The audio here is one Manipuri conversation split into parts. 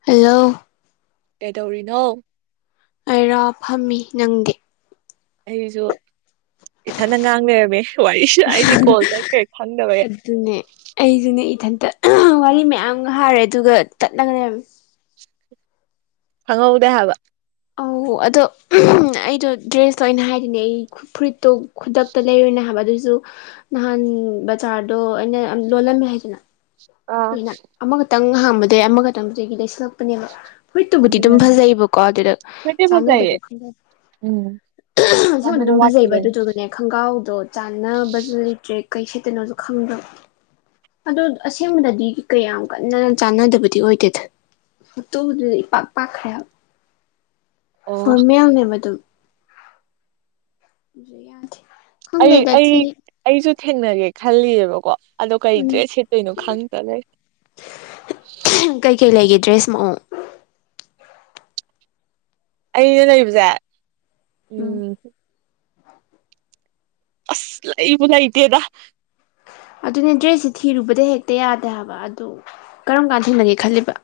ꯍꯜꯂꯣ ꯀꯩꯗꯧꯔꯤꯅꯣ ꯑꯩꯔꯣ ꯐꯝꯃꯤ ꯅꯪꯗꯤ ꯑꯩꯁꯨ ꯏꯊꯅ ꯉꯥꯡꯅꯔꯝꯃꯤ ꯋꯥꯔꯤꯁꯨ ꯑꯩꯗꯤ ꯀꯣꯜꯗ ꯀꯔꯤ ꯈꯪꯗꯕꯒ ꯑꯗꯨꯅꯦ ꯑꯩꯗꯨꯅꯦ ꯏꯊꯟꯇ ꯋꯥꯔꯤ ꯃꯌꯥꯝ ꯍꯥꯔꯦ ꯑꯗꯨꯒ ꯇꯠꯂꯒꯅꯦ ꯈꯪꯍꯧꯗꯦ ꯍꯥꯏꯕ ꯑꯧ ꯑꯗꯣ ꯑꯩꯗꯣ ꯗ꯭ꯔꯦꯁꯇꯣ ꯑꯩꯅ ꯍꯥꯏꯔꯤꯅꯦ ꯑꯩ ꯐꯨꯔꯤꯠꯇꯣ ꯈꯨꯗꯛꯇ ꯂꯩꯔꯨꯅꯦ ꯍꯥꯏꯕ ꯑꯗꯨꯑꯣꯏꯁꯨ ꯅꯍꯥꯟ ꯕꯖꯥꯔꯗꯣ ꯑꯩꯅ ꯂꯣꯜꯂꯝꯃꯦ ꯍꯥꯏꯗꯅ ꯑꯥ ꯂꯣꯏꯅ ꯑꯃꯈꯛꯇꯪ ꯍꯥꯡꯕꯗꯒꯤꯩ ꯑꯃꯈꯛꯇꯪꯗꯨꯗꯒꯤ ꯂꯩꯁꯤꯜꯂꯛꯄꯅꯦꯕ ꯐꯨꯔꯤꯠ ꯇꯨꯕꯨꯗꯤ ꯑꯗꯨꯝ ꯑꯗꯨꯅꯅꯤ ꯐꯖꯩꯕꯀꯣ ꯑꯗꯨꯗ ꯐꯗꯤ ꯆꯥꯟꯅꯗꯕ ꯐꯖꯩꯌꯦ ꯈ ꯎꯝ ꯁꯝꯗ ꯀꯥꯟꯅꯕ ꯑꯗꯨꯝ ꯐꯖꯩꯕ ꯋꯥꯠꯈꯤꯕꯩꯅꯤ ꯑꯗꯨꯗꯨꯒꯅꯦ ꯈꯣꯡꯒ꯭ꯔꯥꯎꯗꯣ ꯆꯥꯟꯅꯕꯁꯨ ꯂꯩꯇ꯭ꯔꯦ ꯀꯩ ꯁꯦꯠꯇꯅꯣꯁꯨ ꯈꯪꯗ꯭ꯔꯣ ꯑ ꯑꯁꯦꯡꯕꯗꯗꯤ ꯀꯌꯥꯝ ꯀꯟꯅ ꯆꯥꯟꯅꯗꯕꯗꯤ ꯑꯣꯏꯗꯦꯗ ꯑꯇꯣꯗꯨꯗ ꯏꯄꯥꯛ ꯄꯥꯛ ꯈꯔ ꯑꯣ ꯐꯣꯔꯃꯦꯜꯅꯦꯕꯗꯨꯝ ꯌꯥ ꯑꯩ ꯑꯩ ꯑꯩꯁꯨ ꯊꯦꯡꯅꯒꯦ ꯈꯜꯂꯤꯑꯕꯀꯣ ꯑꯗꯣ ꯀꯩꯗ꯭ꯔꯦ ꯎꯝ ꯁꯤꯠꯇꯣꯏꯅꯣ ꯈꯪꯗ ꯂꯩ ꯀꯩꯀꯩ ꯂꯩꯒꯦ ꯗ꯭ꯔꯦꯁ ꯃꯑꯣꯡ ꯑꯩꯅ ꯂꯩꯕꯁꯦ ꯎꯝ ꯑꯁ ꯏꯕꯨꯗꯥꯏꯇꯦꯗ ꯑꯗꯨꯅꯦ ꯗ꯭ꯔꯦꯁꯁꯦ ꯊꯤꯔꯨꯕꯗ ꯍꯦꯛꯇ ꯌꯥꯗꯦ ꯍꯥꯏꯕ ꯑꯗꯨ ꯀꯔꯝ ꯀꯥꯟꯗ ꯊꯦꯡꯅꯒꯦ ꯈꯜꯂꯤꯕ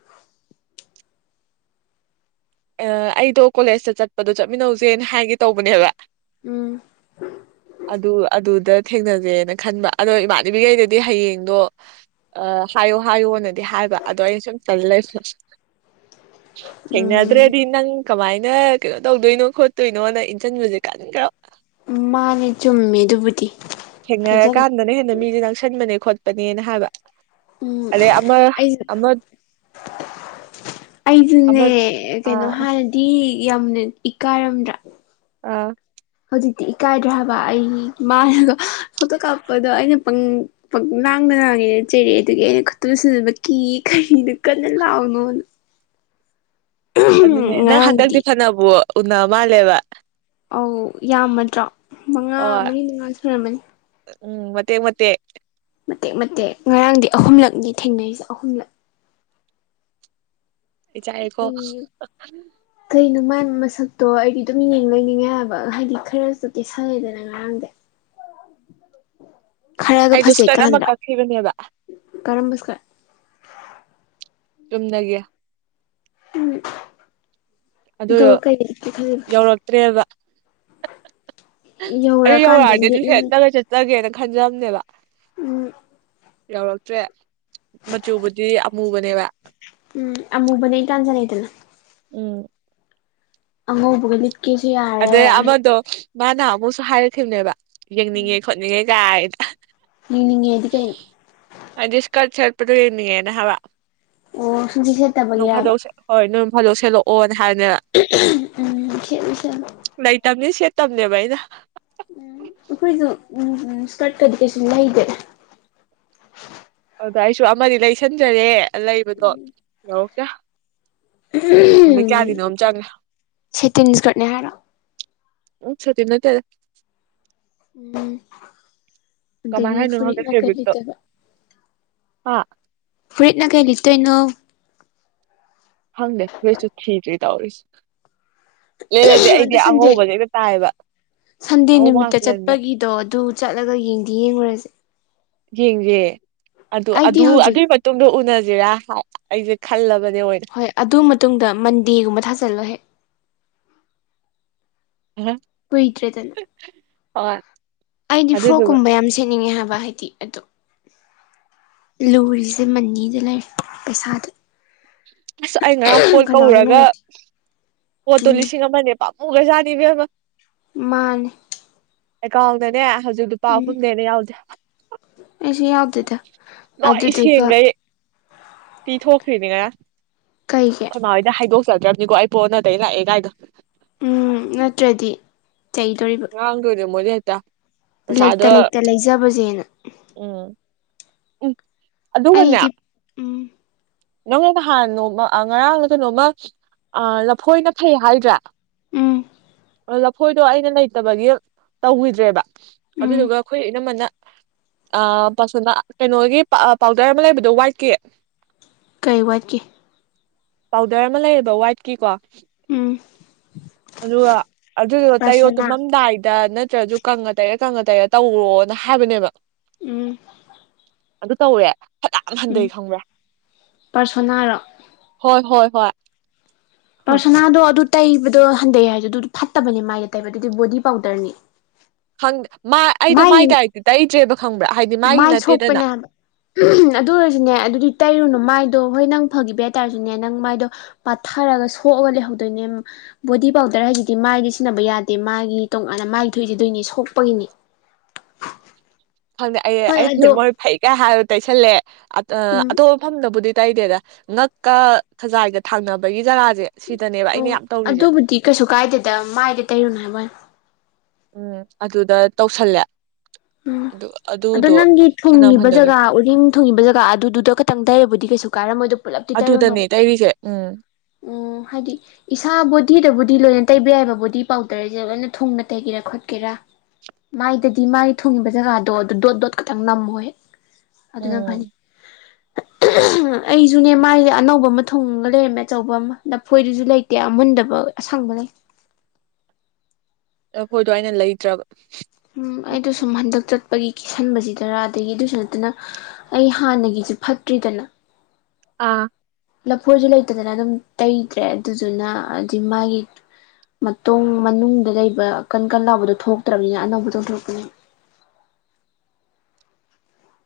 ꯑꯩꯗꯣ ꯀꯣꯂꯦꯖꯇ ꯆꯠꯄꯗꯣ ꯆꯠꯃꯤꯟꯅꯧꯁꯦꯅ ꯍꯥꯏꯒꯦ ꯇꯧꯕꯅꯦꯕ ꯎꯝ ꯑꯗ ꯑꯗꯨꯗ ꯊꯦꯡꯅꯖꯦꯅ ꯈꯟꯕ ꯑꯗꯣ ꯏꯃꯥꯟꯅꯕꯤꯈꯩꯗꯗꯤ ꯍꯌꯦꯡꯗꯣ ꯑ ꯍꯥꯏꯌꯣ ꯍꯥꯏꯌꯣꯅꯗꯤ ꯍꯥꯏꯕ ꯑꯗꯣ ꯑꯩꯩꯅ ꯁꯨꯝ ꯆꯠ ꯂꯩꯔ ꯊꯦꯡꯅ ꯎꯝ ꯅꯪ ꯀꯃꯥꯏꯅ ꯀꯩꯅꯣ ꯇꯧꯗꯣꯏꯅꯣ ꯈꯣꯠꯇꯣꯏꯅꯣ ꯅꯪ ꯏꯟꯁꯤꯟꯕꯁꯦ ꯀꯥꯟ ꯈꯔ ꯃꯥꯅꯦ ꯆꯨꯝꯃꯦ ꯑꯗꯨꯕꯨꯗꯤ ꯍꯥꯏꯖꯜꯂꯦ ꯊꯦꯡꯅꯔꯀꯥꯟꯗꯅ ꯍꯦꯟꯅ ꯃꯤꯁꯦ ꯅꯪꯁꯟꯕꯅꯦ ꯈꯣꯠꯄꯅꯦꯅ ꯍꯥꯏꯕ ꯎꯝ ꯑꯔꯦ ꯑꯃ ꯑꯩꯁꯨ ꯑꯃ ꯑꯃ ꯑꯩꯁꯨꯅꯦ ꯀꯩꯅꯣ ꯑꯥ ꯍꯥꯟꯅꯗꯤ ꯌꯥꯝꯅ ꯏꯀꯥꯏꯔꯝꯗ꯭ꯔꯥ ꯑꯥ ꯍꯧꯖꯤꯛꯇꯤ ꯏꯀꯥꯏꯗ꯭ꯔꯕ ꯑꯩꯃꯅꯒ ꯐꯣꯇꯣ ꯀꯥꯞꯄꯗꯣ ꯑꯩꯅ ꯄꯪ ꯄ ꯂꯥꯡꯅ ꯉꯥꯡꯉꯦꯅ ꯆꯩꯔꯛꯑꯦ ꯑꯗꯨꯒꯤ ꯑꯩꯅ ꯈꯨꯠꯇꯨꯝꯁꯤꯟꯅꯕ ꯀꯤ ꯀꯔꯤꯗꯨꯣ ꯀꯟꯅ ꯂꯥꯛꯑꯣꯅꯣꯅ ꯑꯗꯨꯅꯦ ꯅꯪ ꯉꯔꯥꯡꯗꯤ ꯍꯟꯗꯛꯇꯤ ꯐꯅꯅꯕ ꯎꯅ ꯃꯥꯜꯂꯦꯕ ꯑꯧ ꯌꯥꯝꯃꯗ꯭ꯔꯣ ꯃꯉꯥ ꯍꯣꯏ ꯃꯔꯤ ꯃꯉꯥ ꯁꯨꯨꯔꯝꯃꯅꯤ ꯎꯝ ꯃꯇꯦꯛ ꯃꯇꯦꯛ ꯃꯇꯦꯛ ꯃꯇꯦꯛ ꯉꯔꯥꯡꯗꯤ ꯑꯍꯨꯝꯂꯛꯅꯤ ꯊꯦꯡꯅꯔꯤꯁꯦ ꯑꯍꯨꯝꯂꯛ ꯆꯀꯣ ꯅꯣꯛꯅꯤꯡꯉꯦ ꯀꯩꯅꯣ ꯃꯥꯏꯥꯟꯕ ꯃꯁꯛꯇꯣ ꯑꯩꯗꯤ ꯑꯗꯨꯝ ꯌꯦꯡ ꯂꯣꯏꯅꯤꯡꯉꯥꯏꯑꯕ ꯍꯥꯏꯗꯤ ꯈꯔꯁꯨ ꯀꯦꯁꯜꯂꯦꯗꯅ ꯉꯔꯥꯡꯗꯤ ꯈꯔꯒ ꯑꯩꯗꯣ ꯐꯖꯩ ꯏꯁꯀꯔꯠ ꯑꯃ ꯀꯥꯟꯗ꯭ꯔꯥ ꯀꯛꯈꯤꯕꯅꯦꯕ ꯀꯔꯝꯁꯀ ꯆꯨꯝꯅꯒꯦ ꯎꯝ ꯑꯗꯨ ꯗꯣ ꯀꯩ ꯈ ꯌꯧꯔꯛꯇ꯭ꯔꯦꯕ ꯑꯗꯨ ꯌꯧꯔꯛꯑꯀꯥꯟꯗ ꯌꯧꯔꯛꯑꯗꯤ ꯑꯗꯨ ꯂꯤꯠꯂꯝꯃꯦ ꯍꯦꯟꯅꯒ ꯆꯠꯆꯒꯦꯅ ꯈꯟꯖꯕꯅꯦꯕ ꯎꯝ ꯌꯥꯎꯔꯛꯇ꯭ꯔꯦ ꯃꯆꯨꯕꯨꯗꯤ ꯑꯃꯨꯕꯅꯦꯕ ꯎꯝ ꯑꯃꯨꯕꯅ ꯑꯩ ꯇꯥꯟꯖꯔꯦꯗꯅ ꯎꯝ ꯑꯃꯉꯕꯨꯒ ꯂꯤꯠ ꯀꯁꯤ ꯑꯗꯩ ꯑꯃꯗꯣ ꯃꯥꯅ ꯑꯃꯨꯛꯁꯨ ꯍꯥꯏꯔꯛꯈꯤꯕꯅꯦꯕ ꯌꯦꯡꯅꯤꯡꯉꯦ ꯈꯣꯠꯅꯤꯡꯉꯦ ꯀꯥꯏꯅ ꯌꯦꯡꯅꯤꯡꯑ ꯗꯤ ꯀꯩꯅꫭ ꯍꯥꯏꯗꯤ ꯏꯁꯀꯔꯠ ꯁꯦꯠꯄꯗꯣ ꯌꯦꯡꯅꯤꯡꯉꯦꯅ ꯍꯥꯏꯕ ꯑꯣ ꯁꯨꯡꯁꯦꯠ ꯅꯣꯡ ꯁꯦꯠꯇꯕꯒꯤꯔꯕ ꯐꯥꯗꯣꯛꯁꯦ ꯍꯣꯏ ꯅꯣꯏ ꯐꯥꯗꯣꯛ ꯁꯦꯂꯛꯑꯣ ꯍꯥꯏꯕꯅꯤꯅ ꯎꯝ ꯁꯦꯠꯂꯨ ꯁꯦꯠꯂꯨ ꯂꯩꯇꯕꯅꯤ ꯁꯦꯠꯇꯕꯅꯦꯕ ꯑꯩꯅ ꯎꯝ ꯑꯩꯈꯣꯏꯁꯨ ꯎꯝ ꯏꯁꯀꯔꯠꯀꯗꯤ ꯀꯩꯁꯨ ꯂꯩꯗ꯭ꯔꯦ ꯑꯗ ꯑꯩꯁꯨ ꯑꯃꯗꯤ ꯂꯩꯁꯟꯖꯔꯦ ꯂꯩꯕꯗꯣ ꯌꯥꯔꯇꯦ ꯆꯪꯉꯦ ꯁꯦꯇꯤꯟꯁꯀꯔꯅꯦ ꯍꯥꯏꯔꯣ ꯎ ꯁꯇ ꯅꯣꯠꯇꯔ ꯎꯝ ꯀꯃꯥꯏ ꯑꯗꯒꯤ ꯍꯥꯏꯅꯣ ꯈꯪꯗꯦ ꯐꯨꯔꯤꯠꯅ ꯀꯩ ꯐꯦꯕ꯭ꯔꯤꯛꯇꯣ ꯂꯤꯠꯇꯣꯏꯕ ꯍꯥ ꯐꯔꯤꯠꯅ ꯀꯩ ꯂꯤꯠꯇꯣꯏꯅꯣ ꯈꯪꯗꯦ ꯐꯨꯔꯤꯠꯁꯨ ꯊꯤꯗ꯭ꯔꯤ ꯇꯧꯔꯤꯁꯤ ꯂꯤꯠꯂꯗꯤ ꯑꯩꯗꯤ ꯑꯗꯨ ꯁꯟꯗꯦ ꯑꯉꯧꯕꯁꯦ ꯍꯦꯛꯇ ꯇꯥꯏꯕ ꯑꯉꯧꯕ ꯉꯥꯛꯇ ꯂꯩꯕꯅꯤꯅ ꯑꯗꯣ ꯑꯗꯨ ꯆꯠꯂꯒ ꯌꯦꯡꯗꯤ ꯌꯦꯡꯉꯨꯔꯁꯦ ꯌꯦꯡꯁꯦ ꯑꯗꯨ ꯑꯩꯗꯤ ꯑꯗꯨ ꯍꯧꯖꯤꯛ ꯑꯗꯨꯒꯤ ꯃꯇꯨꯡ ꯇꯣꯡꯗꯣ ꯎꯅꯁꯤꯔꯥ ꯑꯩꯁꯦ ꯈꯜꯂꯕꯅꯦ ꯑꯣꯏꯅ ꯍꯣꯏ ꯑꯗꯨ ꯃꯇꯨꯡꯗ ꯃꯟꯗꯦꯒꯨꯝꯕ ꯊꯥꯖꯜꯂꯣꯍꯦꯛ UNINTELLIGIBLE ꯀꯨꯏꯗ꯭ꯔꯦꯗꯅ ꯑꯩꯗꯤ ꯑꯗꯨꯗꯨꯒ ꯐ꯭ꯔꯣꯛꯀꯨꯝꯕ ꯌꯥꯝ ꯁꯦꯠꯅꯤꯡꯉꯦ ꯍꯥꯏꯕ ꯍꯥꯏꯗꯤ ꯑꯣ ꯂꯨꯔꯤꯁꯦ ꯃꯅꯤꯗ ꯂꯩꯔꯦ ꯄꯩꯁꯥꯗ ꯑꯁ ꯑꯩ ꯉꯔꯥꯡ ꯄꯣꯠ ꯀꯅꯥꯗ ꯀꯧꯔꯒ ꯅꯨꯡꯉꯥꯏꯇꯦ ꯄꯣꯠꯇꯣ ꯎꯝ ꯂꯤꯁꯤꯡ ꯑꯃꯅꯦ ꯄꯥꯃꯨꯒ꯭ꯔꯖꯥꯠꯅꯤ ꯏꯕꯦꯝꯃꯥ ꯃꯥꯥꯟꯅꯤ ꯑꯦꯀꯥꯎꯟꯗꯅꯦ ꯍꯧꯖꯤꯛ ꯄꯥ ꯎꯝ ꯑꯍꯨꯝꯗꯩ ꯍꯦꯟꯅ ꯌꯥꯎꯗꯦ ꯑꯩꯁꯨ ꯌꯥꯎꯗꯦꯗ ꯅꯣꯏ ꯑꯗꯨꯗꯨꯒ ꯁꯦꯡꯈꯩ ꯄꯤꯊꯣꯛꯈ꯭ꯔꯤꯅꯦ ꯉꯔꯥꯡ ꯀꯩꯒꯤ ꯑꯩꯈꯣꯏꯃꯥ ꯍꯣꯏꯗ ꯍꯣꯏꯗꯣꯛ ꯆꯗ꯭ꯔꯕꯅꯤꯀꯣ ꯑꯩ ꯄꯣꯠ ꯑꯣꯟꯅ ꯇꯩꯅꯅ ꯂꯥꯥꯛꯑꯦ ꯀꯥꯏꯗꯣ ꯎꯝ ꯅꯠꯇ꯭ꯔꯗꯤ ꯆꯩꯗꯧꯔꯤꯕ ꯉꯥꯡꯗꯣꯏꯅꯤ ꯃꯣꯏꯗꯤ ꯍꯦꯛꯇꯥ ꯂꯩꯇ ꯂꯩꯇ ꯂꯩꯖꯕꯖꯦꯅ ꯎꯝ ꯎꯝ ꯑꯗꯨꯒꯅꯦ ꯑꯩꯗꯤ ꯎꯝ ꯅꯪꯉꯣꯟꯗ ꯅꯍꯥꯟ ꯅꯣꯡꯃ ꯉꯔꯥꯡꯂ ꯀꯩꯅꯣꯝꯃ ꯑꯥ ꯂꯐꯣꯏꯅ ꯐꯩ ꯍꯥꯏꯗ꯭ꯔꯥ ꯎꯝ ꯑꯣ ꯂꯐꯣꯏꯗꯣ ꯑꯩꯅ ꯂꯩꯇꯕꯒꯤ ꯇꯧꯈꯤꯗ꯭ꯔꯦꯕ ꯎꯝ ꯑꯗꯨꯗꯨꯒ ꯑꯩꯈꯣꯏ ꯏꯅꯝꯃꯅ ꯑ [unintelligible] ꯀꯩꯅꯣꯒꯤ ꯄꯥꯎꯗꯔ ꯑꯃ ꯂꯩꯕꯗꯣ ꯋꯥꯏꯠꯀꯤ ꯀꯩ ꯋꯥꯠꯀꯤ ꯄꯥꯎꯗꯔ ꯑꯃ ꯂꯩꯌꯦꯕ ꯋꯥꯏꯠꯀꯤꯀꯣ ꯎꯝ ꯑꯗꯨꯒ ꯑꯗꯨꯗꯨ ꯇꯩꯌꯣ ꯄꯔꯁꯣꯅꯥ ꯇꯨꯝꯃꯝꯗꯥꯏꯗ ꯅꯠꯇ꯭ꯔꯁꯨ ꯀꯪꯉ ꯇꯩꯔ ꯀꯪꯉ ꯇꯩꯔꯦ ꯇꯧꯔꯣꯅ ꯍꯥꯏꯕꯅꯦꯕ ꯎꯝ ꯑꯗꯨ ꯇꯧꯔꯦ ꯐꯅꯥꯌꯥꯝ ꯎꯝ ꯍꯟꯊꯩ ꯈꯪꯕ꯭ꯔꯥ ꯄꯔꯁꯣꯅꯥꯔꯣ ꯍꯣꯏ ꯍꯣꯏ ꯍꯣꯏ ꯄꯔꯁꯣꯅꯥꯗꯣ ꯑꯗꯨ ꯇꯩꯕꯗꯣ ꯍꯟꯊꯩ ꯍꯥꯏꯔꯁꯨ ꯑꯗꯨ ꯐꯠꯇꯕꯅꯦ ꯃꯥꯥꯏꯗ ꯇꯩꯕꯗꯨꯗꯤ ꯑꯗꯨꯗꯤ ꯕꯣꯗꯤ ꯄꯥꯎꯗꯔꯅꯤ ꯈꯪꯗꯦ ꯃꯥꯏ ꯑꯩꯗꯣ ꯃꯥꯏ ꯗꯥꯏꯔꯦꯛꯇ ꯇꯩꯗ꯭ꯔꯦꯕ ꯈꯪꯕ꯭ꯔꯥ ꯍꯥꯏꯗꯤ ꯃꯥꯏꯒꯤ ꯃꯥꯏ ꯁꯣꯛꯄꯅꯦ ꯅꯠꯇꯦꯗꯅ ꯍꯥꯏꯕ ꯎꯝ ꯑꯗꯨ ꯑꯣꯏꯔꯖꯄꯅꯦ ꯑꯗꯨꯗꯤ ꯇꯩꯔꯨꯅꯨ ꯃꯥꯏꯗꯣ ꯍꯣꯏ ꯅꯪ ꯐꯒꯤꯕ ꯌꯥꯏ ꯑꯗꯣꯏꯇꯥꯔꯖꯄꯅꯦ ꯅꯪ ꯃꯥꯏꯗꯣ ꯄꯥꯠꯊꯔꯒ ꯁꯣꯛꯑꯒ ꯂꯩꯍꯧꯗꯣꯏꯅꯦ ꯕꯣꯗꯤ ꯄꯥꯎꯗꯔ ꯍꯥꯏꯁꯤꯗꯤ ꯃꯥꯏꯒꯤ ꯁꯤꯅꯕ ꯌꯥꯗꯦ ꯃꯥꯒꯤ ꯇꯣꯉꯥꯟꯅ ꯃꯥꯏꯒꯤ ꯊꯣꯛꯏꯁꯦ ꯑꯗꯨꯏꯅꯤ ꯁꯣꯛꯄꯒꯤꯅꯤ ꯈꯪꯗꯦ ꯑꯩ ꯍꯣꯏ ꯑꯩ ꯑꯗꯣ ꯃꯣꯏ ꯐꯩꯒ ꯍꯥꯏꯔꯦ ꯇꯩꯁꯜꯂꯦ ꯑꯥ ꯎꯝ ꯑꯇꯣꯞꯄ ꯃꯐꯝꯗꯕꯨꯗꯤ ꯇꯩꯗꯦꯗ ꯉꯛꯀ ꯈꯖꯥꯏꯒ ꯊꯡꯅꯕꯒꯤ ꯖꯒꯥꯖꯦ ꯑꯣ ꯑꯗꯨꯕꯨꯗꯤ ꯀꯩꯁꯨ ꯀꯥꯏꯗꯦꯗ ꯃꯥꯏꯗ ꯇꯩꯔꯨꯅꯨ ꯍꯥꯏꯕꯩ ꯋꯥꯅꯤ ꯎꯝ ꯑꯗꯨꯗ ꯇꯧꯁꯜꯂꯦ ꯎꯝ ꯑꯗꯨ ꯑꯗꯣ ꯑꯗꯨꯗꯣ ꯅꯪꯒꯤ ꯐꯅꯝ ꯊꯨꯡꯉꯤꯕ ꯍꯟꯊꯈ꯭ꯔꯦ ꯖꯒꯥ ꯎꯔꯤꯡ ꯊꯨꯡꯉꯤꯕ ꯖꯒꯥ ꯑꯗꯨꯗ ꯈꯇꯪ ꯇꯩꯔꯕꯨꯗꯤ ꯀꯩꯁꯨ ꯀꯥꯏꯔꯝꯃꯣꯏꯗ ꯄꯨꯂꯞꯇꯤ ꯑꯗꯨꯗꯅꯦ ꯇꯩꯔꯨꯅꯣꯕ ꯇꯩꯔꯤꯁꯦ ꯎꯝ ꯎꯝ ꯍꯥꯏꯗꯤ ꯏꯁꯥ ꯕꯣꯗꯤꯗꯕꯨꯗꯤ ꯂꯣꯏꯅ ꯇꯩꯕ ꯌꯥꯏꯕ ꯕꯣꯗꯤ ꯄꯥꯎꯗꯔꯁꯦ ꯂꯣꯏꯅ ꯊꯨꯡꯅ ꯇꯩꯒꯦꯔꯥ ꯈꯣꯠꯀꯦꯔꯥ ꯃꯥꯏꯗꯗꯤ ꯃꯥꯒꯤ ꯊꯣꯡꯉꯤꯕ ꯖꯒꯥꯗꯣ ꯑꯗꯨ ꯗꯣꯠ ꯗꯣꯠ ꯈꯛꯇꯪ ꯅꯝꯃꯣꯌꯦ ꯑꯗꯨꯅ ꯎꯝ ꯐꯅꯤ ꯑꯩꯖꯄꯅꯦ ꯃꯥꯏꯁꯦ ꯑꯅꯧꯕ ꯑꯃ ꯊꯨꯡꯉꯒ ꯂꯩꯔꯝꯃꯦ ꯑꯆꯧꯕ ꯑꯃ ꯅꯐꯣꯏꯗꯨꯁꯨ ꯂꯩꯇꯦ ꯑꯃꯨꯟꯗꯕ ꯑꯁꯪꯕ ꯂꯩ ꯂꯐꯣꯏꯗꯣ ꯑꯩꯅ ꯂꯩꯗ꯭ꯔꯕ ꯎꯝ ꯑꯩꯗꯣ ꯁꯨꯝ ꯍꯟꯗꯛ ꯆꯠꯄꯒꯤ ꯀꯦꯁꯟꯕꯖꯤꯗꯔꯥ ꯑꯗꯒꯤ ꯑꯗꯨꯏꯖꯨ ꯅꯠꯇꯅ ꯑꯩ ꯍꯥꯟꯅꯒꯤꯖꯨ ꯐꯠꯇ꯭ꯔꯤꯗꯅ ꯑꯥ ꯂꯐꯣꯏꯁꯨ ꯂꯩꯇꯗꯅ ꯑꯗꯨꯝ ꯇꯩꯇ꯭ꯔꯦ ꯑꯗꯨꯗꯨꯅ ꯍꯥꯏꯗꯤ ꯃꯥꯏꯒꯤ ꯃꯇꯨꯡ ꯃꯅꯨꯡꯗ ꯂꯩꯕ ꯀꯟ ꯀꯟ ꯂꯥꯎꯕꯗꯣ ꯊꯣꯛꯇ꯭ꯔꯝꯅꯤꯅ ꯑꯅꯧꯕꯗꯣ ꯆꯣꯡꯊꯣꯛꯔꯛꯄꯅꯦ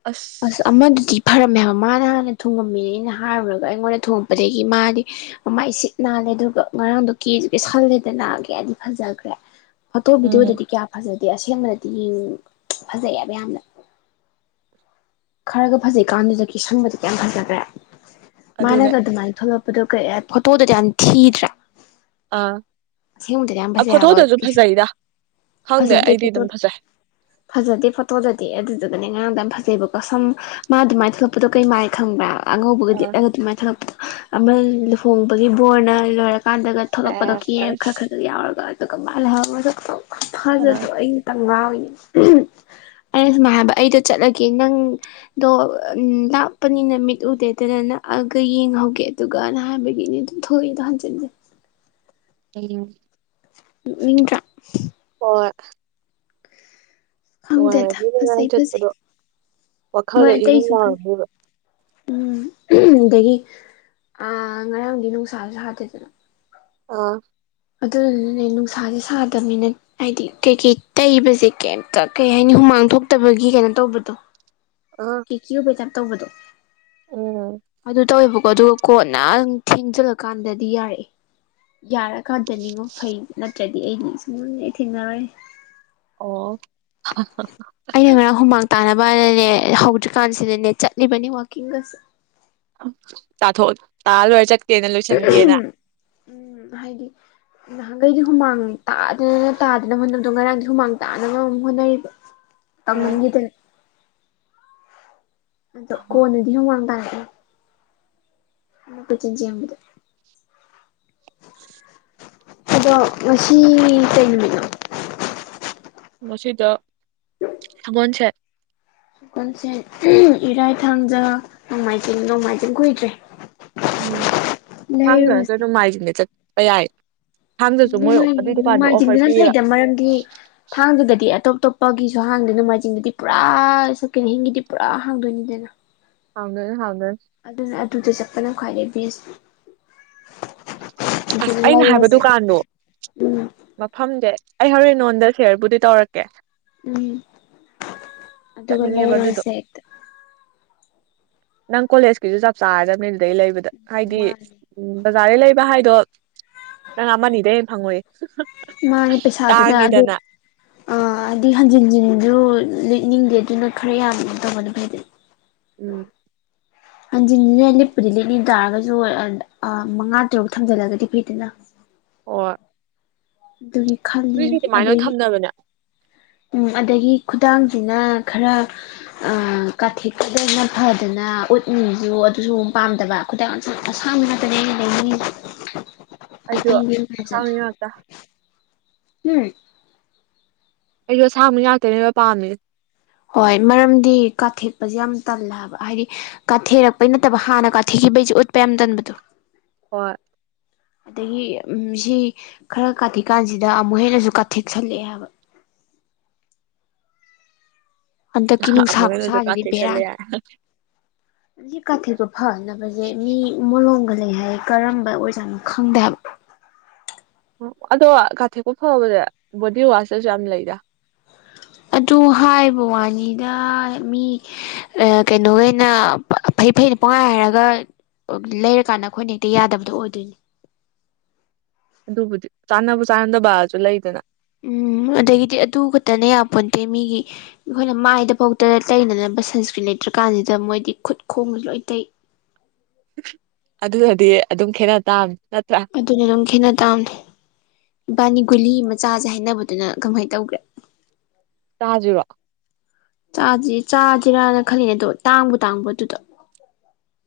ꯑꯁ ꯑꯁ ꯑꯃꯗꯨꯗꯤ ꯐꯔꯝꯃꯦ ꯍꯥꯏꯕ ꯃꯥꯅ ꯍꯥꯟꯅ ꯊꯨꯡꯉꯝꯃꯤꯅꯤ ꯑꯩꯅ ꯍꯥꯏꯔꯨꯔꯒ ꯑꯩꯉꯣꯟꯗ ꯊꯨꯡꯉꯛꯄꯗꯒꯤ ꯃꯥꯗꯤ ꯃꯃꯥꯏ ꯁꯤꯠ ꯅꯥꯜꯂꯦ ꯑꯗꯨꯒ ꯉꯔꯥꯡꯗꯣ ꯀꯦꯖꯨ ꯀꯦꯁꯜꯂꯦꯗ ꯀꯌꯥꯗꯤ ꯐꯖꯈ꯭ꯔꯦ ꯐꯣꯇꯣ ꯎꯝ ꯚꯤꯗꯤꯑꯣꯗꯗꯤ ꯀꯌꯥ ꯐꯖꯗꯦ ꯑꯁꯦꯡꯕꯅꯗꯤ ꯐꯖꯩꯌꯦꯕ ꯌꯥꯝꯅ ꯈꯔꯒ ꯐꯖꯩꯀꯥꯟꯗꯨꯗ ꯀꯦꯁꯟꯕꯗꯨꯗꯤ ꯀꯌꯥꯝ ꯐꯖꯈ꯭ꯔꯦ ꯑꯗꯨꯅꯦ ꯃꯥꯥꯅꯒ ꯑꯗꯨꯃꯥꯏꯅ ꯊꯣꯛꯂꯛ [unintelligible] ꯐꯣꯇꯣꯗꯗꯤ ꯌꯥꯝꯅ ꯊꯤꯗ꯭ꯔꯦ ꯑꯥ ꯑꯁꯦꯡꯕꯗꯗꯤ ꯌꯥꯝ ꯐꯖꯩ ꯍꯥꯏꯕ ꯐꯣꯇꯣꯗꯁꯨ ꯍꯧꯖꯤꯛꯀꯤꯁꯦ ꯐꯖꯩꯗ ꯈꯪꯗꯦ ꯐꯖꯗꯦ ꯑꯩꯗꯤ ꯑꯗꯨꯝ ꯐꯣꯇꯣꯗ ꯐꯖꯩ ꯐꯖꯗꯦ ꯐꯣꯇꯣꯗꯗꯤ ꯑꯗꯨꯗꯨꯒꯅꯦ ꯉꯔꯥꯡꯗ ꯐꯖꯩꯕꯀꯣ ꯁꯨꯝ ꯃꯥ ꯑꯗꯨꯃꯥꯏ ꯊꯣꯛꯂꯛꯄꯗꯣ ꯀꯩ ꯃꯥꯥꯏ ꯈꯪꯕ꯭ꯔꯥ ꯑꯉꯧꯕꯒ ꯑꯥ ꯂꯤꯠꯂꯒ ꯑꯗꯨꯃꯥꯏ ꯊꯣꯂꯛꯄꯗꯣ ꯑꯃ ꯂꯨꯍꯣꯡꯕꯒꯤ ꯕꯣꯔꯅ ꯂꯣꯏꯔꯛ ꯀꯥꯟꯗꯒ ꯊꯣꯛꯂꯛꯄꯗꯣ ꯁꯦꯁ ꯀꯦꯟ ꯑꯗꯨ ꯌꯥꯎꯔꯒ ꯑꯗꯨꯒ ꯃꯥꯂꯩꯍꯧꯔꯒ ꯑꯥ ꯊꯖꯗꯣ ꯑꯩꯅꯇꯪ ꯉꯥꯎꯤꯅꯤ ꯎꯝꯍꯝ ꯑꯩꯗꯣ ꯁꯨꯃꯥꯏ ꯍꯥꯏꯕ ꯑꯩꯗꯣ ꯆꯠꯂꯒꯦ ꯅꯪ ꯑꯗꯣ ꯎꯝ ꯂꯥꯛꯄꯅꯤꯅ ꯃꯤꯠ ꯎꯗꯦꯗꯨꯅ ꯅꯛꯑꯒ ꯌꯦꯡꯍꯧꯒꯦ ꯑꯗꯨꯒꯅ ꯍꯥꯏꯕꯒꯤꯅꯤꯗ ꯊꯣꯛꯏꯗ ꯍꯟꯖꯤꯟ ꯍꯟꯖꯤꯟ [unintelligible] ꯅꯣꯛꯅꯤꯡꯗꯥꯔ ꯍꯣꯏ ꯅꯨꯡꯉꯥꯏꯔꯅꯤ ꯈꯪꯗꯦꯗ ꯅꯨꯡꯉꯥꯏꯅ ꯐꯖꯩ ꯐꯖꯩ ꯆꯠꯄꯗꯣ ꯃꯣꯏ ꯋꯥꯈꯜꯒ ꯏꯪ ꯏꯪ ꯑꯇꯩꯖꯨ ꯐꯖꯩ ꯂꯥꯎꯔꯅꯦꯕ ꯎꯝ ꯑꯗꯒꯤ ꯑꯥ ꯉꯔꯥꯡꯗꯤ ꯅꯨꯡꯁꯥꯁꯨ ꯁꯥꯗꯦꯗꯅ ꯑꯥ ꯑꯗꯨꯗꯨꯅꯅꯦ ꯅꯨꯡꯁꯥꯗꯤ ꯁꯥꯗꯝꯅꯤꯅ ꯍꯥꯏꯗꯤ ꯀꯩꯀꯩ ꯇꯩꯕꯖꯦ ꯀꯩꯝꯇ ꯀꯩ ꯍꯥꯏꯅꯤ ꯍꯨꯃꯥꯡ ꯊꯣꯛꯇꯕꯒꯤ ꯀꯩꯅꯣ ꯇꯧꯕꯗꯣ ꯑꯥ [unintelligible] ꯕ ꯇꯧꯕꯗꯣ ꯎꯝ ꯑꯗꯨ ꯇꯧꯋꯦꯕꯀꯣ ꯑꯗꯨꯒ ꯀꯣꯟꯅꯪ ꯊꯦꯡꯖꯤꯜꯂꯀꯥꯟꯗꯗꯤ ꯌꯥꯔꯛꯑꯦ ꯌꯥꯔꯀꯥꯟꯗꯅꯤꯉꯣ ꯐꯩꯖꯦ ꯅꯠꯇ꯭ꯔꯗꯤ ꯑꯩꯗꯤ ꯁꯨꯡꯅꯨꯡ ꯍꯦꯛ ꯊꯦꯡꯅꯔꯣꯏ ꯑꯣ ꯑꯩꯅ ꯉꯔꯥꯡ ꯍꯨꯃꯥꯡ ꯇꯥꯅꯕꯅꯅꯦ ꯍꯧꯗ꯭ꯔꯤꯀꯥꯟꯁꯤꯗꯅꯦ ꯆꯠꯂꯤꯕꯅꯤ ꯋꯥꯛꯀꯤꯡꯒꯁꯦ ꯇꯥꯊꯣꯛ ꯑꯣ ꯇꯥ ꯂꯣꯏꯔ ꯆꯠ ꯎꯝ ꯍꯥꯏꯗꯤ ꯅꯍꯥꯟꯒꯩꯗꯤ ꯍꯨꯃꯥꯡ ꯇꯥꯗꯅ ꯇꯥꯗꯅ ꯍꯣꯠꯅꯕꯗꯣ ꯉꯔꯥꯡꯗꯤ ꯍꯨꯃꯥꯡ ꯇꯥꯅꯕꯃꯨꯛ ꯍꯣꯠꯅꯔꯤꯕ ꯑꯥ ꯇꯝꯃꯟꯒꯤꯗꯅ ꯑꯗꯣ ꯀꯣꯟꯅꯗꯤ ꯍꯨꯃꯥꯡ ꯇꯥꯔꯛꯑꯦ ꯑꯃ ꯀꯣꯏꯆꯤꯟ ꯆꯦꯟꯕꯗ ꯑꯗꯣ ꯉꯁꯤ ꯀꯩ ꯅꯨꯃꯤꯠꯅꯣ ꯉꯁꯤꯗꯣ ꯁꯥꯒꯣꯟꯁꯦꯟ ꯀꯣꯟꯁꯦꯟ ꯏꯔꯥꯏ ꯊꯥꯡꯖ ꯅꯣꯡꯃꯥꯏꯖꯤꯡ ꯅꯣꯡꯃꯥꯏꯖꯤꯡ ꯀꯨꯏꯗ꯭ꯔꯦ ꯎꯝ ꯊꯥꯡꯖ ꯅꯠꯇꯔ ꯂꯩꯔꯨꯔꯁꯦ ꯅꯨꯃꯥꯏꯖꯤꯡꯗ ꯆꯠꯄ ꯌꯥꯏ ꯊꯥꯡꯖꯁꯨ ꯥꯎꯝ ꯃꯣꯏ ꯑꯗꯨꯏ ꯅꯣꯡꯃꯥꯏꯖꯤꯡ ꯗꯨꯀꯥꯟꯗꯣ ꯑꯣꯐꯔ ꯅꯣꯡꯃꯥꯏꯖꯤꯡꯗꯨꯅ ꯄꯤꯌꯦꯕ ꯐꯩꯗ ꯃꯔꯝꯗꯤ ꯊꯥꯡꯖꯗꯗꯤ ꯑꯇꯣꯞ ꯑꯇꯣꯞꯄꯒꯤꯁꯨ ꯍꯥꯡꯗꯦ ꯅꯣꯡꯃꯥꯏꯖꯤꯡꯗꯗꯤ ꯄꯨꯔꯥ ꯁꯛꯀꯦꯟꯍꯤꯡꯒꯤꯗꯤ ꯄꯨꯔꯥ ꯍꯥꯡꯗꯣꯏꯅꯤꯗꯅ ꯍꯥꯡꯗꯣꯏꯅꯤ ꯍꯥꯡꯗꯣꯏꯅꯤ ꯑꯗꯨꯅ ꯑꯗꯨꯗ ꯆꯠꯄꯅ ꯈ꯭ꯋꯥꯏꯗꯩ ꯕꯦꯁ ꯑꯗꯨ ꯑꯁ ꯑꯩꯅ ꯍꯥꯏꯕ ꯂꯩꯔꯁꯦ ꯗꯨꯀꯥꯟꯗꯣ ꯎꯝ ꯃꯐꯝꯗꯦ ꯑꯩ ꯍꯣꯔꯦꯟ ꯅꯉꯣꯟꯗ ꯁꯦꯌꯔꯕꯨꯗꯤ ꯇꯧꯔꯛ ꯀꯦ ꯎꯝ ꯑꯗꯨꯒ ꯆꯠꯅꯤꯡꯉꯦꯕ ꯑꯗꯨꯗꯣ ꯂꯩꯔꯁꯦ ꯍꯦꯛꯇ ꯅꯪ ꯀꯣꯂꯦꯖꯀꯤꯁꯨ ꯆꯞ ꯆꯥꯔꯗꯕꯅꯤ ꯑꯗꯨꯗꯩ ꯂꯩꯕꯗ ꯍꯥꯏꯗꯤ ꯃꯥꯅꯦ ꯎꯝ ꯕꯖꯥꯔꯗꯩ ꯂꯩꯕ ꯍꯥꯏꯗꯣ ꯅꯪ ꯑꯃꯅꯤꯗꯩ ꯍꯦꯟ ꯐꯪꯉꯣꯏꯌꯦ ꯇꯥꯡꯉꯤꯗꯅ ꯑꯥ ꯑꯗꯤ ꯍꯟꯖꯤꯟꯖꯤꯟꯗꯨ ꯂꯤꯅꯤꯡꯗꯦ ꯑꯗꯨꯅ ꯈꯔ ꯌꯥꯝ ꯂꯤꯠꯅꯤꯡꯇꯧꯕ ꯅꯨꯄꯤ ꯑꯩꯗꯤ ꯎꯝ ꯍꯟꯖꯤꯟꯖꯤꯅꯦ ꯂꯤꯠꯄꯨꯗꯤ ꯂꯤꯠꯅꯤꯡ ꯇꯥꯔꯒꯖꯨ ꯑ ꯑꯥ ꯃꯉꯥ ꯇꯔꯨꯛ ꯊꯝꯖꯜꯂꯒꯗꯤ ꯐꯩꯗꯅ ꯑꯣꯏ ꯑꯗꯨꯒꯤ ꯈꯜꯂꯤꯕꯅꯤ ꯑꯗꯒꯤ ꯐꯕꯅꯦ ꯎꯝ ꯑꯗꯒꯤ ꯈꯨꯗꯥꯡꯖꯤꯅ ꯈꯔ ꯀꯥꯊꯦꯛꯄꯗꯅ ꯐꯗꯅ ꯎꯠꯅꯤꯖꯨ ꯑꯗꯨꯖꯨ ꯑꯃꯨꯛ ꯄꯥꯝꯗꯕ ꯈꯨꯗꯥꯡ ꯑꯁꯥꯡ ꯑꯁꯥꯡꯕꯤ ꯅꯠꯇꯗꯤ ꯑꯩ ꯂꯩꯅꯤ ꯑꯩꯁꯨ ꯑꯁꯦꯡꯕ ꯌꯥꯝ ꯐꯖꯗꯦ ꯑꯁꯥꯡꯕꯤ ꯉꯥꯛꯇ ꯍꯝ ꯑꯩꯖꯨ ꯑꯁꯥꯡꯕꯤ ꯉꯥꯛꯇꯅꯦꯕ ꯄꯥꯝꯃꯤꯖꯦ ꯍꯣꯏ ꯃꯔꯝꯗꯤ ꯀꯥꯊꯦꯛꯄꯁꯦ ꯌꯥꯝ ꯇꯜꯂꯦꯕ ꯍꯥꯏꯗꯤ ꯀꯥꯊꯦꯔꯛꯄꯩ ꯅꯠꯇꯕ ꯍꯥꯟꯅ ꯀꯥꯊꯦꯛꯈꯤꯕꯩꯁꯦ ꯎꯠꯄ ꯌꯥꯝ ꯇꯟꯕꯗꯣ ꯍꯣꯏ [unintelligible] [inaudible] ꯑꯗꯒꯤ ꯎ ꯁꯤ ꯈꯔ ꯀꯥꯊꯦꯛꯀꯥꯟꯁꯤꯗ ꯑꯃꯨꯛ ꯍꯦꯟꯅꯁꯨ ꯀꯥꯊꯦꯛꯁꯜꯂꯛꯑꯦ ꯍꯥꯏꯕ ꯍꯟꯗꯛꯀꯤ ꯑꯃꯨꯛ ꯅꯨꯡꯁꯥ ꯍꯦꯟꯅꯁꯨ ꯈꯨꯁꯥꯁꯤꯗꯤ ꯀꯥꯊꯦꯛꯆꯜꯂꯦ ꯕꯦꯔꯥꯅꯤ ꯌꯥꯔꯦ ꯍꯧꯖꯤꯛ ꯀꯥꯊꯦꯛꯄ ꯐꯅꯕꯖꯦ ꯃꯤ ꯃꯣꯂꯣꯝꯒ ꯂꯩ ꯍꯥꯏꯌꯦ ꯀꯔꯝꯕ ꯑꯣꯖꯥꯠꯅꯣ ꯈꯪꯗꯦ ꯍꯥꯏꯕ ꯑꯣ ꯑꯗꯣ ꯀꯥꯊꯦꯛꯄ ꯐꯕꯖꯦ ꯕꯣꯗꯤ ꯋꯥꯁꯇꯁꯨ ꯌꯥꯝ ꯂꯩꯗ ꯑꯗꯨ ꯍꯥꯏꯕ ꯋꯥꯅꯤꯗ ꯃꯤ ꯑ ꯀꯩꯅꯣꯒꯩꯅ ꯐ ꯐꯩ ꯐꯩꯅ ꯄꯨꯡꯍꯥꯏ ꯍꯥꯏꯔꯒ ꯑꯣꯛ ꯂꯩꯔꯀꯥꯟꯗ ꯑꯩꯈꯣꯏꯅ ꯍꯦꯛꯇ ꯌꯥꯗꯕꯗꯣ ꯑꯣꯏꯗꯣꯏꯅꯤ ꯑꯗꯨꯕꯨꯗꯤ ꯆꯥꯟꯅꯕ ꯆꯥꯟꯅꯗꯕꯖꯨ ꯂꯩꯗꯅ ꯎꯝ ꯑꯗꯒꯤꯗꯤ ꯑꯗꯨ ꯈꯛꯇꯅ ꯌꯥꯝ ꯄꯣꯟꯇꯦ ꯃꯤꯒꯤ ꯑꯩꯈꯣꯏꯅ ꯃꯥꯏꯗꯐꯥꯎꯗ ꯇꯩ ꯇꯩꯅꯅꯕ ꯁꯟꯁꯀ꯭ꯔꯤꯟ ꯂꯩꯇ꯭ꯔꯀꯥꯟꯁꯤꯗ ꯃꯣꯏꯗꯤ ꯈꯨꯠ ꯈꯣꯡꯗ ꯂꯣꯏꯅ ꯇꯩ ꯑꯗꯨꯅꯗꯤ ꯑꯗꯨꯝ ꯈꯦꯠꯅ ꯇꯥꯕꯅꯦ ꯅꯠꯇ꯭ꯔꯥ ꯑꯗꯨꯅ ꯑꯗꯨꯝ ꯈꯦꯠꯅ ꯇꯥꯝꯅꯦ ꯏꯕꯥꯅꯤ ꯒꯨꯂꯤ ꯑꯃ ꯆꯥꯁꯦ ꯍꯥꯏꯅꯕꯗꯨꯅ ꯀꯃꯥꯏꯅ ꯇꯧꯒ꯭ꯔꯦ ꯆꯥ ꯖꯤꯔꯣ ꯆꯥꯖꯤ ꯆꯥꯖꯦꯔꯥꯅ ꯈꯜꯂꯤꯅꯦ ꯑꯗꯣ ꯇꯥꯡꯕꯨ ꯇꯥꯡꯕ꯭ꯔꯥ ꯑꯗꯨꯗ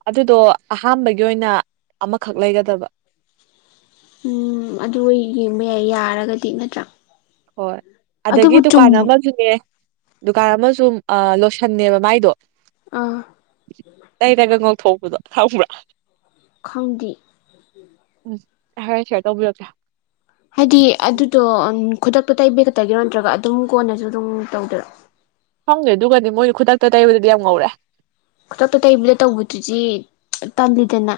ꯑꯗꯨꯗꯣ ꯑꯍꯥꯟꯕꯒꯤ ꯑꯣꯏꯅ ꯑꯃꯈꯛ ꯂꯩꯒꯗꯕ ꯎꯝ ꯑꯗꯨ ꯌꯦꯡꯕ ꯌꯥꯏ ꯌꯥꯔꯒꯗꯤ ꯅꯠꯇ꯭ꯔꯥ ꯍꯣꯏ ꯑꯗꯒꯤ ꯑꯗꯨꯕꯨ ꯗꯨꯀꯥꯟ ꯆꯨꯝꯃ ꯑꯃꯁꯨꯅꯦ ꯗꯨꯀꯥꯟ ꯑꯃꯁꯨ ꯑ ꯂꯣꯁꯟꯅꯦꯕ ꯃꯥꯏꯗꯣ ꯑꯥ ꯇꯩꯔꯒ ꯉꯧꯊꯣꯛꯄꯗꯣ ꯈꯪꯕ꯭ꯔꯥ ꯈꯪꯗꯦ ꯎꯝ ꯍꯣꯔꯦꯟ ꯁꯦꯔ ꯇꯧꯕꯤꯔꯛꯀꯦ ꯍꯥꯏꯗꯤ ꯑꯗꯨꯗꯣ ꯈꯨꯗꯛꯇꯣ ꯇꯩꯕꯤꯒꯛꯇꯒꯤꯔꯣ ꯅꯠꯇ꯭ꯔꯒ ꯑꯗꯨꯝ ꯀꯣꯟꯅꯁꯨ ꯑꯗꯨꯝ ꯇꯧꯗꯔꯣ ꯈꯪꯗꯦ ꯑꯗꯨꯒꯗꯤ ꯃꯣꯏ ꯈꯨꯗꯛꯇ ꯇꯩꯕꯗꯨꯗꯤ ꯌꯥꯝ ꯉꯧꯔꯦ ꯈꯨꯗꯛꯇ ꯇꯩꯕꯗ ꯇꯧꯕꯗꯨꯗꯤ ꯇꯜꯂꯤꯗꯅ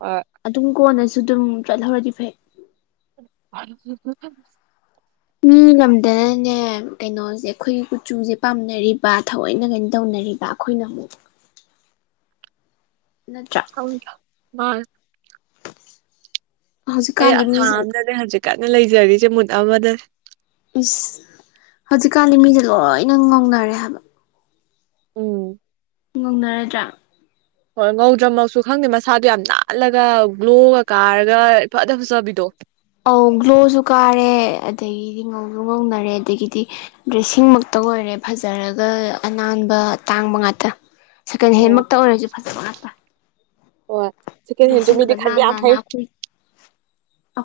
ꯑ ꯑꯗꯨꯝ ꯀꯣꯟꯅꯁꯨ ꯑꯗꯨꯝ ꯆꯠꯍꯧꯔꯗꯤ ꯐꯩ [inaudible] ꯎꯝ ꯂꯝꯗꯅꯅꯦ ꯀꯩꯅꯣꯁꯦ ꯑꯩꯈꯣꯏ ꯀꯨꯆꯨꯁꯦ ꯄꯥꯝꯅꯔꯤꯕ ꯊꯑꯣꯏꯅ ꯀꯩꯅꯣ ꯇꯧꯅꯔꯤꯕ ꯑꯩꯈꯣꯏꯅ ꯑꯃꯨꯛ ꯅꯠꯇ꯭ꯔꯥ ꯈꯪꯗꯦ ꯃꯥꯅꯦ ꯑꯩ ꯍꯧꯖꯤꯛꯀꯥꯟꯗꯤ ꯑꯁꯥ ꯃꯤꯁꯦ ꯑꯝꯗꯅꯦ ꯍꯧꯖꯤꯛ ꯀꯟꯅ ꯂꯩꯖꯔꯤꯁꯦ ꯃꯨꯠ ꯑꯃꯗ ꯏꯁ ꯍꯧꯖꯤꯛꯀꯥꯟꯗꯤ ꯃꯤꯁꯦ ꯂꯣꯏꯅ ꯉꯧꯅꯔꯦ ꯍꯥꯏꯕ ꯎꯝ ꯉꯧꯅꯔꯥꯗ꯭ꯔꯥ ꯍꯣꯏ ꯉꯧꯗ꯭ꯔꯃꯛꯁꯨ ꯈꯪꯗꯦ ꯃꯁꯥꯗꯣ ꯌꯥꯝ ꯅꯥꯜꯂꯒ ꯒ꯭ꯂꯣꯒ ꯀꯥꯔꯒ ꯏꯐꯗ ꯐꯖꯕꯤꯗꯣ ꯑꯧ ꯒ꯭ꯂꯣꯁꯨ ꯀꯥꯔꯦ ꯑꯗꯒꯤꯗꯤ ꯉꯧꯁꯨ ꯉꯧꯅꯔꯦ ꯑꯗꯒꯤꯗꯤ ꯗ꯭ꯔꯦꯁꯤꯡ ꯃꯛꯇ ꯑꯣꯏꯔꯦ ꯐꯖꯔꯒ ꯑꯅꯥꯟꯕ ꯇꯥꯡꯕ ꯉꯥꯛꯇ ꯁꯦꯀꯦꯟ ꯑꯣ ꯍꯦꯟꯃꯛꯇ ꯑꯣꯏꯔꯁꯨ ꯐꯖꯕ ꯉꯛꯇ ꯍꯣꯏ ꯁꯦꯀꯦꯟ ꯍꯦꯟꯁꯨ ꯗ꯭ꯔꯦꯁꯁꯤꯡꯒꯗꯣ ꯃꯤꯗꯤ ꯅꯥꯟ ꯈꯟꯕ ꯌꯥꯝ ꯅꯥꯟꯅ ꯍꯩ ꯑꯩꯈꯣꯏ